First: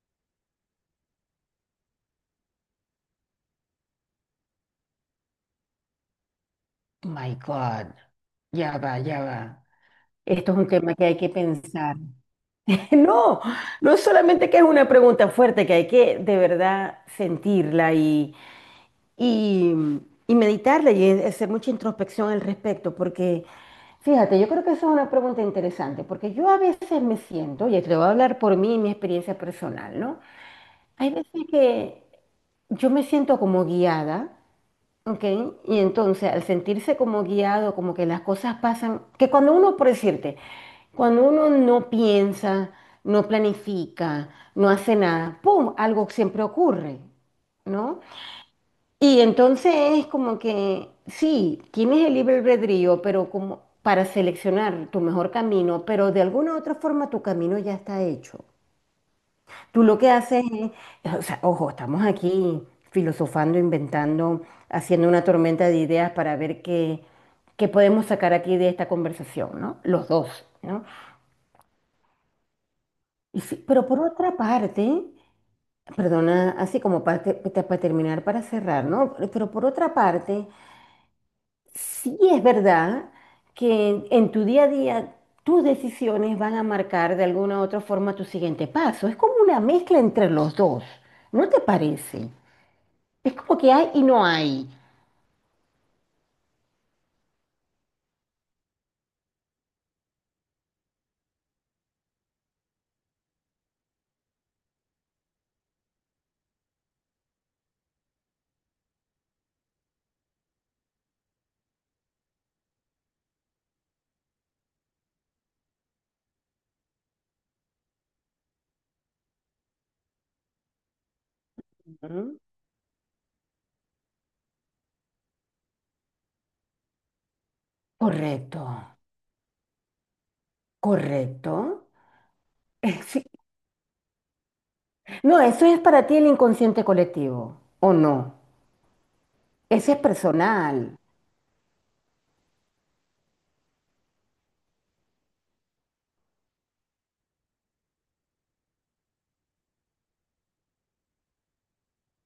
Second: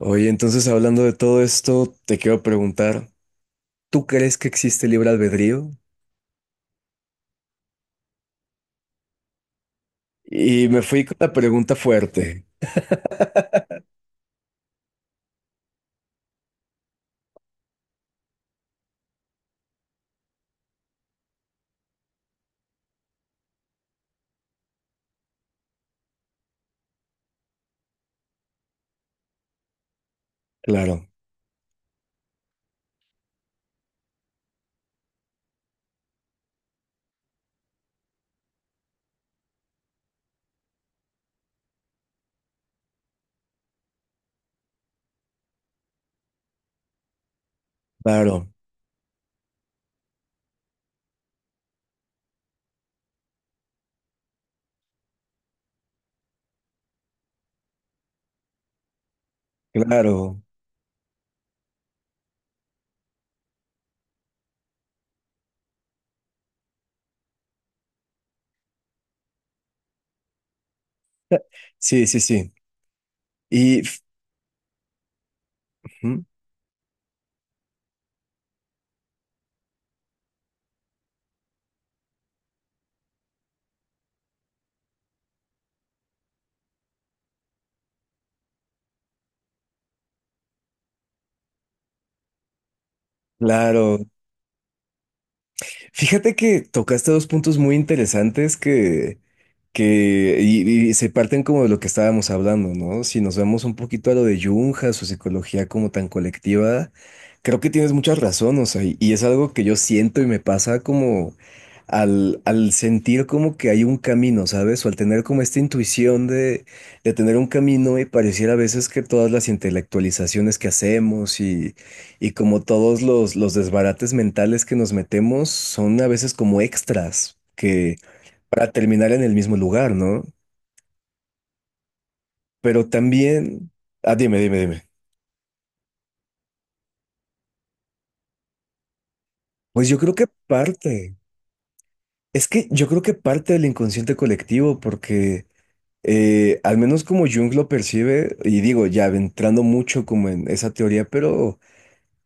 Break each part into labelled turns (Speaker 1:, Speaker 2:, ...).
Speaker 1: Oye, entonces hablando de todo esto, te quiero preguntar, ¿tú crees que existe libre albedrío?
Speaker 2: My God, ya va, ya va. Esto es un
Speaker 1: Y me
Speaker 2: tema
Speaker 1: fui
Speaker 2: que
Speaker 1: con
Speaker 2: hay que
Speaker 1: la pregunta
Speaker 2: pensar.
Speaker 1: fuerte.
Speaker 2: No, no solamente que es una pregunta fuerte, que hay que de verdad sentirla y, y meditarla y hacer mucha introspección al respecto, porque fíjate, yo creo que eso es una pregunta interesante, porque yo a veces me siento, y te voy a hablar por mí y mi experiencia personal, ¿no?
Speaker 1: Claro,
Speaker 2: Hay veces que yo me siento como guiada. Ok, y entonces al sentirse como guiado, como que las cosas pasan, que cuando uno, por decirte, cuando uno no piensa, no planifica, no hace nada, ¡pum! Algo siempre ocurre, ¿no?
Speaker 1: claro,
Speaker 2: Y entonces es como que, sí, tienes el libre albedrío, pero como para seleccionar tu mejor camino, pero de alguna u otra forma tu camino ya está hecho. Tú lo que
Speaker 1: claro.
Speaker 2: haces es, o sea, ojo, estamos aquí filosofando, inventando, haciendo una tormenta de ideas para ver qué podemos sacar aquí de esta conversación, ¿no? Los dos, ¿no?
Speaker 1: Sí, sí, sí.
Speaker 2: Y sí,
Speaker 1: Y
Speaker 2: pero
Speaker 1: f-
Speaker 2: por otra parte,
Speaker 1: ujú,
Speaker 2: perdona, así como para, para terminar, para cerrar, ¿no? Pero por otra parte, sí es verdad que en tu día a día tus decisiones van a marcar de alguna u otra forma tu siguiente paso. Es como una mezcla entre los dos, ¿no te parece? Es como que hay
Speaker 1: claro.
Speaker 2: y no hay.
Speaker 1: Fíjate que tocaste dos puntos muy interesantes que se parten como de lo que estábamos hablando, ¿no? Si nos vemos un poquito a lo de Jung, a su psicología como tan colectiva, creo que tienes mucha razón, o sea, y es algo que yo siento y me pasa como al sentir como que hay un camino, ¿sabes? O al tener como esta intuición de tener un camino y pareciera a veces que todas las intelectualizaciones que hacemos y
Speaker 2: Ujú.
Speaker 1: como todos los desbarates mentales que nos metemos son a veces como extras que
Speaker 2: Correcto,
Speaker 1: para terminar en el mismo lugar, ¿no?
Speaker 2: correcto.
Speaker 1: Pero
Speaker 2: Sí.
Speaker 1: también, ah, dime, dime, dime.
Speaker 2: No, eso es para ti el inconsciente colectivo, ¿o no?
Speaker 1: Pues
Speaker 2: Ese
Speaker 1: yo
Speaker 2: es
Speaker 1: creo que
Speaker 2: personal.
Speaker 1: parte, es que yo creo que parte del inconsciente colectivo, porque al menos como Jung lo percibe, y digo, ya entrando mucho como en esa teoría, pero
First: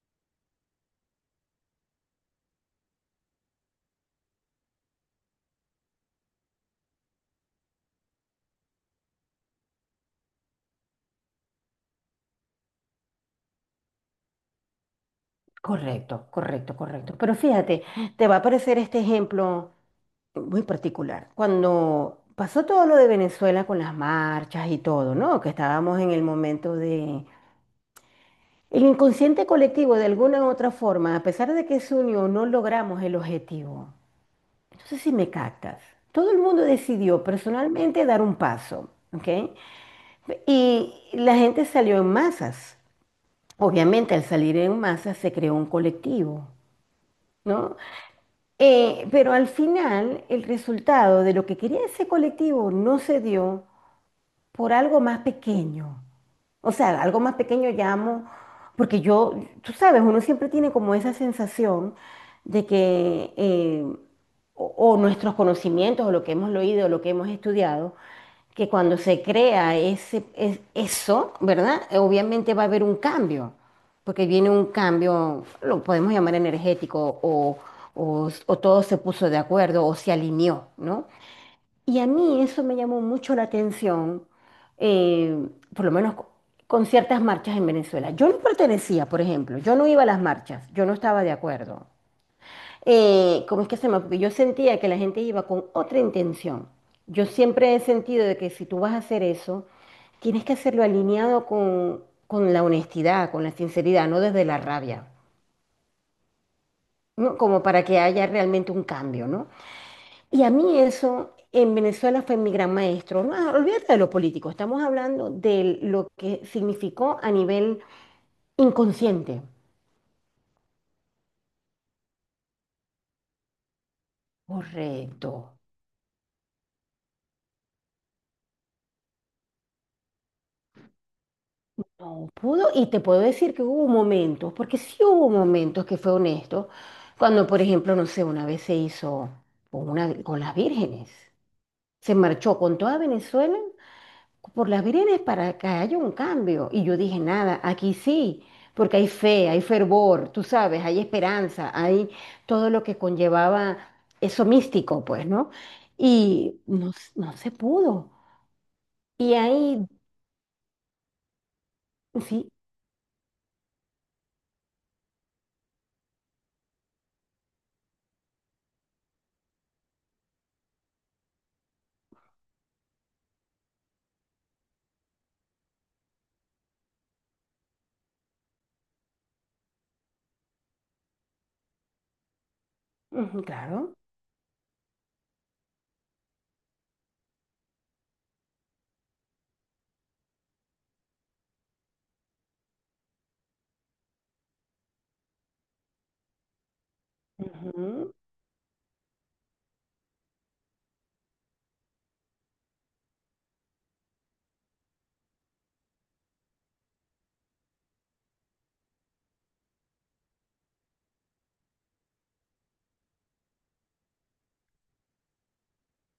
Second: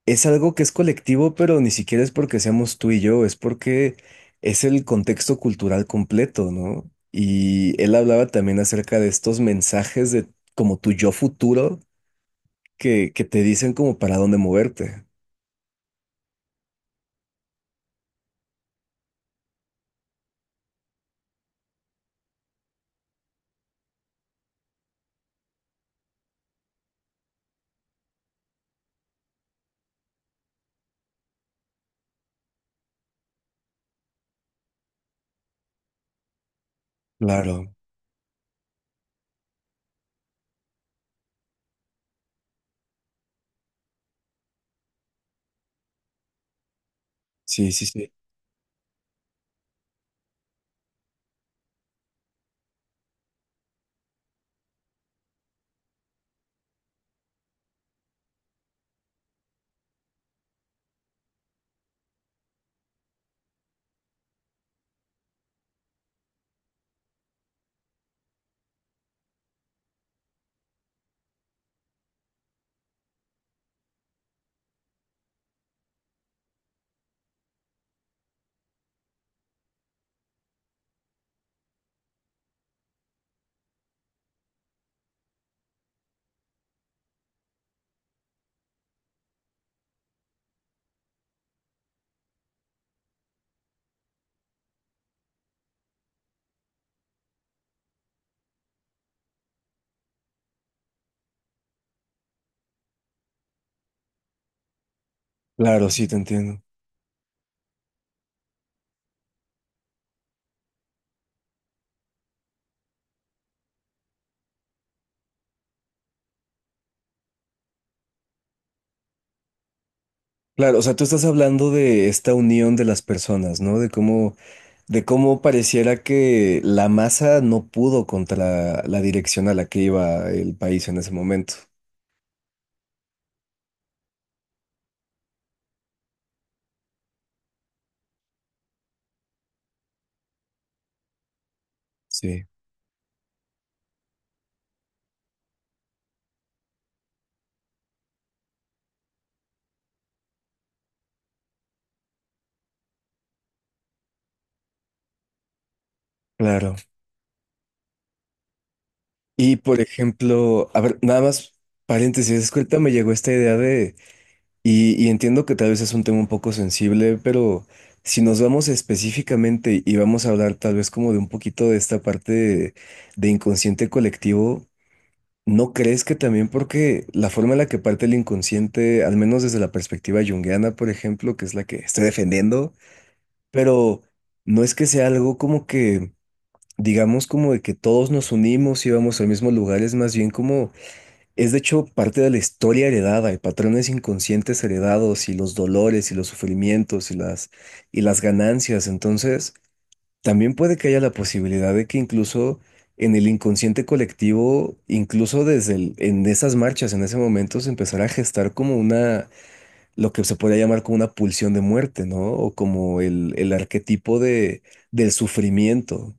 Speaker 1: es algo que es colectivo, pero ni siquiera es porque seamos tú y yo, es porque es el contexto cultural completo, ¿no? Y él hablaba también acerca de estos mensajes de como tu yo futuro que te dicen como para dónde moverte.
Speaker 2: Correcto, correcto, correcto. Pero fíjate, te va a aparecer este ejemplo muy particular. Cuando pasó todo lo de Venezuela con las marchas y todo, ¿no? Que estábamos en el momento de... El inconsciente colectivo, de alguna u otra forma, a pesar de que se unió, no logramos el objetivo. No sé si me captas. Todo el mundo decidió
Speaker 1: Claro,
Speaker 2: personalmente dar un paso, ¿ok? Y la gente salió en masas. Obviamente, al salir en masas se creó un colectivo,
Speaker 1: sí,
Speaker 2: ¿no?
Speaker 1: sí, sí.
Speaker 2: Pero al final, el resultado de lo que quería ese colectivo no se dio por algo más pequeño. O sea, algo más pequeño llamo, porque yo, tú sabes, uno siempre tiene como esa sensación de que o nuestros conocimientos, o lo que hemos leído, o lo que hemos estudiado, que cuando se crea ese, es- eso, ¿verdad? Obviamente va a haber un cambio, porque viene un cambio, lo podemos llamar energético, o todo se puso de acuerdo, o se alineó, ¿no? Y a mí eso me llamó mucho la atención, eh, por lo menos co- con ciertas marchas en Venezuela. Yo no pertenecía, por ejemplo, yo no iba a las marchas, yo no estaba de acuerdo. ¿Cómo es que se llama? Porque yo sentía que la gente iba con otra intención. Yo siempre he sentido de que si tú vas a hacer eso, tienes que hacerlo alineado con la honestidad, con la sinceridad, no desde la rabia,
Speaker 1: Claro, sí, te entiendo.
Speaker 2: ¿no? Como para que haya realmente un cambio, ¿no? Y a mí eso en Venezuela fue mi gran maestro. No, ah, olvídate de lo político, estamos hablando de lo que significó a nivel inconsciente.
Speaker 1: Claro, o sea, tú estás hablando de esta unión de las personas, ¿no? De cómo
Speaker 2: Correcto.
Speaker 1: pareciera que la masa no pudo contra la dirección a la que iba el país en ese momento.
Speaker 2: No pudo, y te puedo decir que hubo momentos, porque sí hubo momentos que fue honesto, cuando, por ejemplo, no sé, una vez se hizo con, una, con las vírgenes, se
Speaker 1: Sí.
Speaker 2: marchó con toda Venezuela por las veredas para que haya un cambio. Y yo dije, nada, aquí sí, porque hay fe, hay fervor, tú sabes, hay esperanza, hay todo lo que conllevaba eso místico, pues, ¿no? Y
Speaker 1: Claro.
Speaker 2: no, s- no se pudo. Y
Speaker 1: Y por
Speaker 2: ahí,
Speaker 1: ejemplo, a ver, nada más paréntesis, es
Speaker 2: sí,
Speaker 1: que ahorita me llegó esta idea de, y entiendo que tal vez es un tema un poco sensible, pero si nos vamos específicamente y vamos a hablar tal vez como de un poquito de esta parte de inconsciente colectivo, ¿no crees que también porque la forma en la que parte el inconsciente, al menos desde la perspectiva junguiana, por ejemplo, que es la que estoy defendiendo,
Speaker 2: ujú, claro.
Speaker 1: pero no es que sea algo como que, digamos como de que todos nos unimos y vamos al mismo lugar, es más bien como es de hecho parte de la historia heredada y patrones inconscientes heredados y los dolores y los sufrimientos y
Speaker 2: Ujú.
Speaker 1: las ganancias. Entonces, también puede que haya la posibilidad de que incluso en el inconsciente colectivo, incluso desde en esas marchas, en ese momento, se empezará a gestar como una, lo que se podría llamar como una pulsión de muerte, ¿no? O como el arquetipo de, del sufrimiento.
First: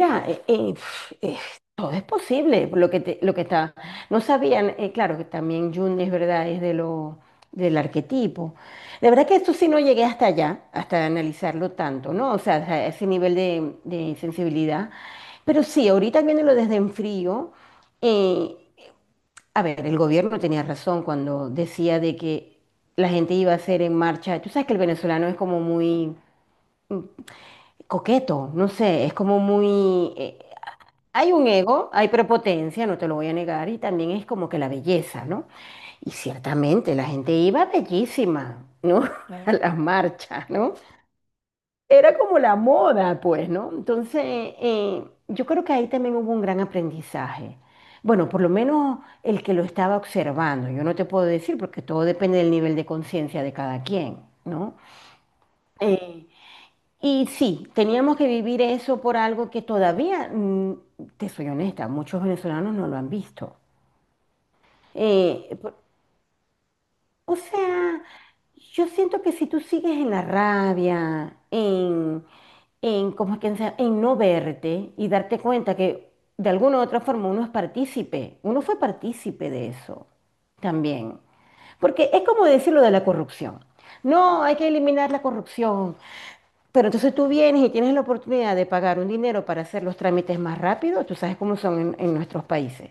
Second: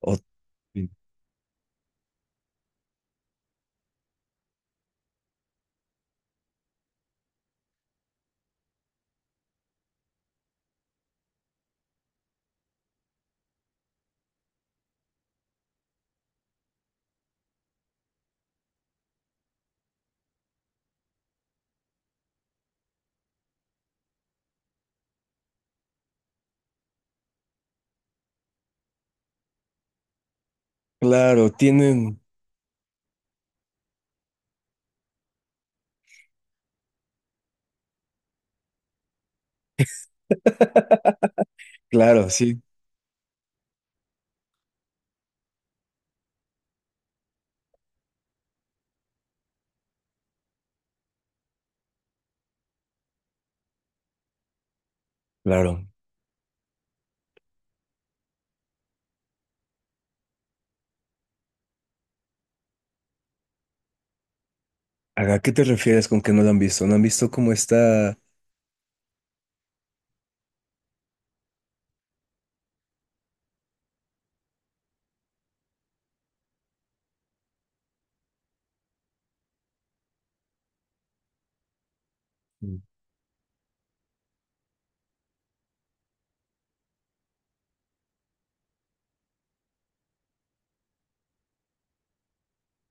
Speaker 1: O, sí,
Speaker 2: pf, todo es posible, lo que, te- lo que está. No sabían, claro que también Jung es verdad, es de lo, del arquetipo. De verdad que esto sí no llegué hasta allá, hasta analizarlo tanto, ¿no? O sea, a ese nivel de sensibilidad. Pero sí, ahorita viéndolo desde en frío, eh, a ver, el gobierno tenía razón cuando decía de que la gente iba a hacer en marcha. Tú sabes que el venezolano es como muy coqueto, no sé, es como muy... hay un
Speaker 1: claro,
Speaker 2: ego, hay
Speaker 1: tienen,
Speaker 2: prepotencia, no te lo voy a negar, y también es como que la belleza, ¿no? Y ciertamente la gente iba bellísima, ¿no? A Claro. Las marchas, ¿no? Era
Speaker 1: claro,
Speaker 2: como la
Speaker 1: sí,
Speaker 2: moda, pues, ¿no? Entonces, yo creo que ahí también hubo un gran aprendizaje. Bueno, por lo menos el que lo estaba observando, yo no te puedo decir porque todo depende del nivel de conciencia de cada quien, ¿no?
Speaker 1: claro.
Speaker 2: Eh, y sí, teníamos que vivir eso por algo que todavía, te soy honesta, muchos venezolanos no lo han visto.
Speaker 1: ¿A qué te
Speaker 2: Por-
Speaker 1: refieres con que no lo han visto? ¿No han visto
Speaker 2: o
Speaker 1: cómo
Speaker 2: sea,
Speaker 1: está?
Speaker 2: yo siento que si tú sigues en la rabia, en, ¿cómo es que se llama? En no verte y darte cuenta que de alguna u otra forma uno es partícipe, uno fue partícipe de eso también. Porque es como decir
Speaker 1: Mm.
Speaker 2: lo de la corrupción. No, hay que eliminar la corrupción. Pero entonces tú vienes y tienes la oportunidad de pagar un dinero para hacer los trámites más rápido, tú sabes cómo son en nuestros países.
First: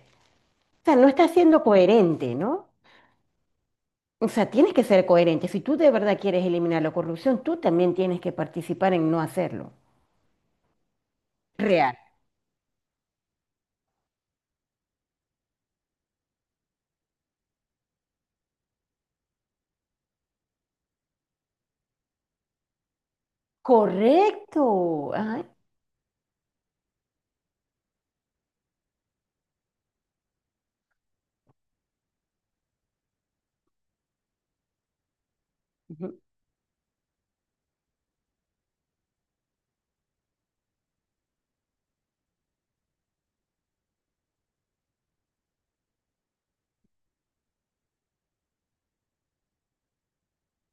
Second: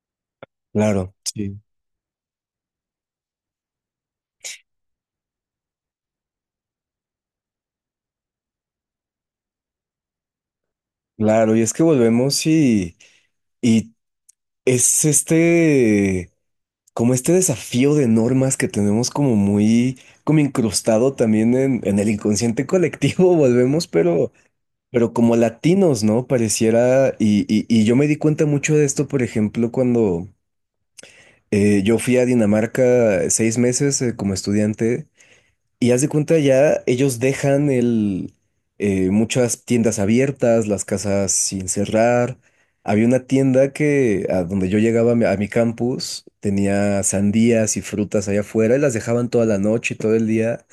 Speaker 2: O sea, no
Speaker 1: Claro,
Speaker 2: estás
Speaker 1: sí.
Speaker 2: siendo coherente, ¿no? O sea, tienes que ser coherente. Si tú de verdad quieres eliminar la corrupción, tú también tienes que participar en no hacerlo.
Speaker 1: Claro, y es que
Speaker 2: Real.
Speaker 1: volvemos y es este, como este desafío de normas que tenemos como muy, como incrustado también en el inconsciente colectivo, volvemos,
Speaker 2: Correcto.
Speaker 1: pero como
Speaker 2: Ay,
Speaker 1: latinos, ¿no? Pareciera, y yo me di cuenta mucho de esto, por ejemplo, cuando yo fui a Dinamarca 6 meses, como estudiante. Y haz de
Speaker 2: ujú.
Speaker 1: cuenta ya, ellos dejan el, muchas tiendas abiertas, las casas sin cerrar. Había una tienda que a donde yo llegaba a mi campus tenía sandías y frutas allá afuera y las dejaban toda la noche y todo el día.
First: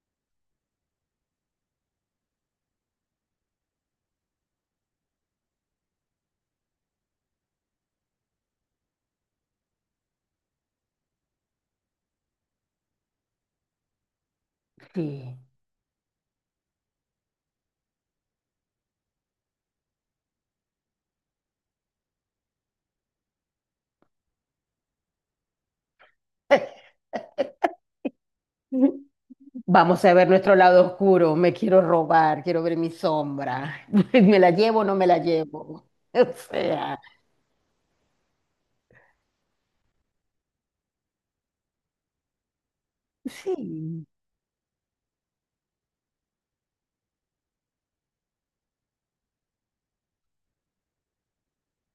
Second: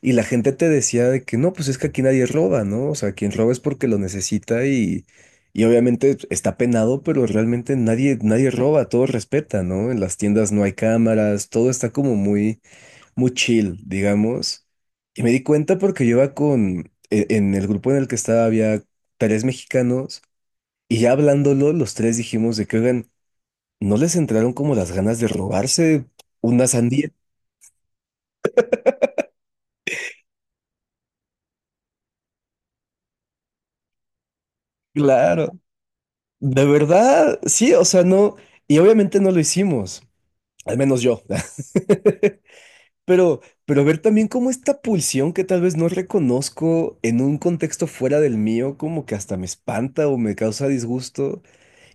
Speaker 1: Y la gente te decía de que no, pues es que aquí nadie roba, ¿no? O sea, quien roba es porque lo necesita y obviamente está penado, pero realmente nadie, nadie roba, todo respeta, ¿no? En las tiendas no hay cámaras, todo está como muy muy chill, digamos. Y me
Speaker 2: Sí.
Speaker 1: di cuenta porque yo iba con, en el grupo en el que estaba había tres mexicanos y ya hablándolo, los tres dijimos de que, oigan, ¿no les entraron como las ganas de robarse una sandía?
Speaker 2: Vamos a ver nuestro lado oscuro. Me quiero robar, quiero ver mi sombra. ¿Me la llevo o no me la
Speaker 1: Claro,
Speaker 2: llevo? O
Speaker 1: de
Speaker 2: sea,
Speaker 1: verdad, sí, o sea, no, y obviamente no lo hicimos, al menos yo. Pero ver
Speaker 2: sí.
Speaker 1: también cómo esta pulsión que tal vez no reconozco en un contexto fuera del mío, como que hasta me espanta o me causa disgusto.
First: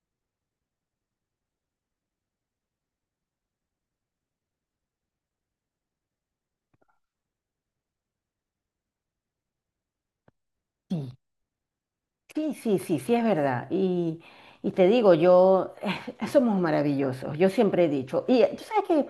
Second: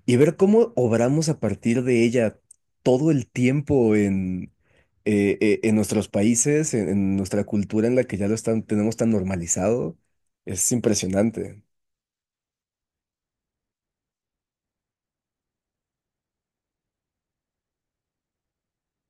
Speaker 1: Y ver cómo obramos a partir de ella todo el tiempo en nuestros países, en nuestra cultura en la que ya lo están, tenemos tan normalizado, es
Speaker 2: Sí,
Speaker 1: impresionante.
Speaker 2: sí, sí, sí, sí, es verdad. Y te digo, yo, somos maravillosos, yo siempre he dicho. Y tú sabes que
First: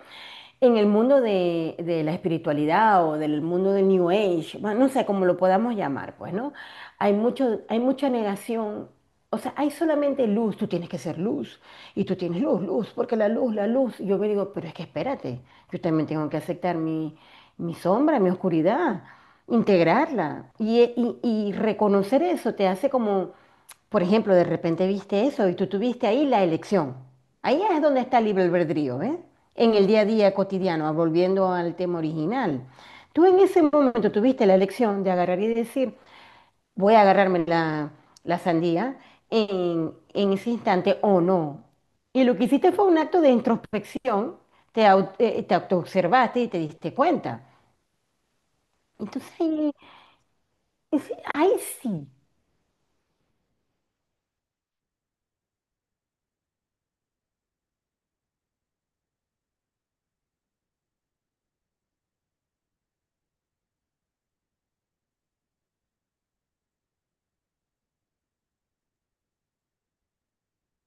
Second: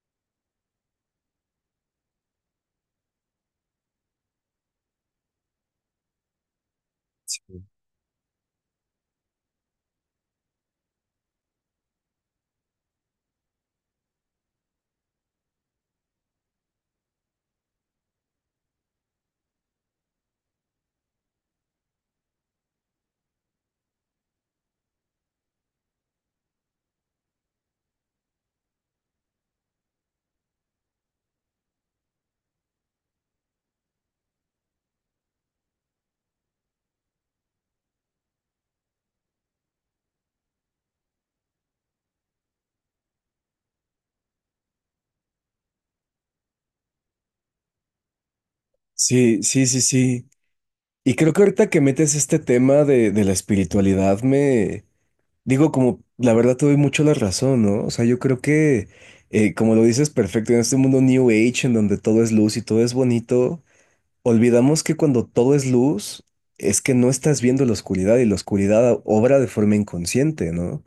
Speaker 2: en el mundo de la espiritualidad o del mundo del New Age, bueno, no sé cómo lo podamos llamar, pues, ¿no? Hay
Speaker 1: Sí.
Speaker 2: mucho, hay mucha negación. O sea, hay solamente luz, tú tienes que ser luz. Y tú tienes luz, luz, porque la luz, la luz. Y yo me digo, pero es que espérate, yo también tengo que aceptar mi, mi sombra, mi oscuridad integrarla y reconocer eso te hace como, por ejemplo, de repente viste eso y tú tuviste ahí la elección. Ahí es donde está el libre albedrío, ¿eh? En el día a día cotidiano, volviendo al tema original. Tú en ese momento tuviste la elección de agarrar y decir, voy a agarrarme la, la sandía en ese instante o no. Y lo que hiciste fue un acto de introspección, te, te autoobservaste y te diste cuenta.
Speaker 1: Sí, sí,
Speaker 2: Entonces,
Speaker 1: sí, sí.
Speaker 2: es-
Speaker 1: Y creo que
Speaker 2: ay,
Speaker 1: ahorita que
Speaker 2: sí,
Speaker 1: metes este tema de la espiritualidad, me digo, como la verdad te doy mucho la razón, ¿no? O sea, yo creo que, como lo dices perfecto, en este mundo New Age, en donde todo es luz y todo es bonito, olvidamos que cuando todo es luz, es que no estás viendo la oscuridad y la oscuridad obra de forma inconsciente, ¿no?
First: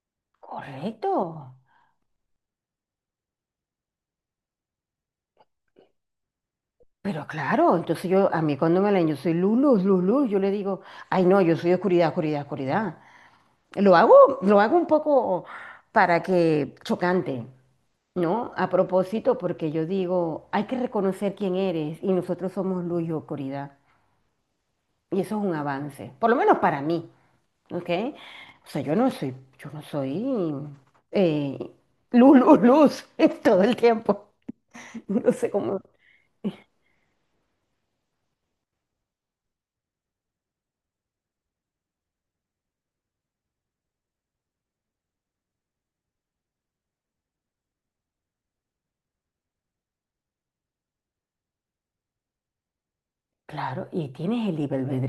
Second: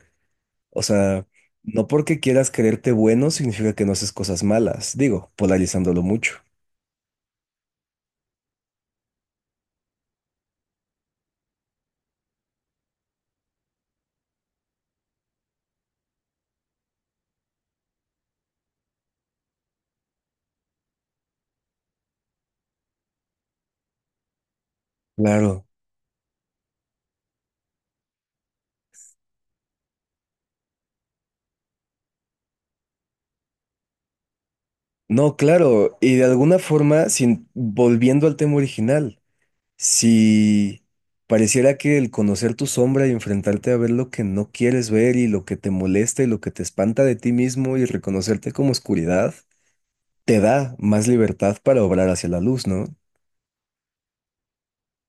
Speaker 1: O
Speaker 2: correcto.
Speaker 1: sea, no porque quieras creerte bueno significa que no haces cosas malas, digo, polarizándolo mucho.
Speaker 2: Pero claro, entonces yo, a mí cuando me leen, yo soy luz, luz, luz, luz, yo le digo, ay, no, yo soy oscuridad, oscuridad, oscuridad. Lo hago, lo hago un poco para que chocante, ¿no? A propósito, porque yo digo, hay que reconocer quién eres y nosotros somos luz y oscuridad. Y eso es un
Speaker 1: Claro.
Speaker 2: avance, por lo menos para mí, ¿ok? O sea, yo no soy eh, luz, luz, luz todo el tiempo. No
Speaker 1: No,
Speaker 2: sé cómo.
Speaker 1: claro, y de alguna forma, sin, volviendo al tema original, si pareciera que el conocer tu sombra y enfrentarte a ver lo que no quieres ver y lo que te molesta y lo que te espanta de ti mismo y reconocerte como oscuridad, te da más libertad para obrar hacia la luz, ¿no?
Speaker 2: Claro, y tienes el libre albedrío.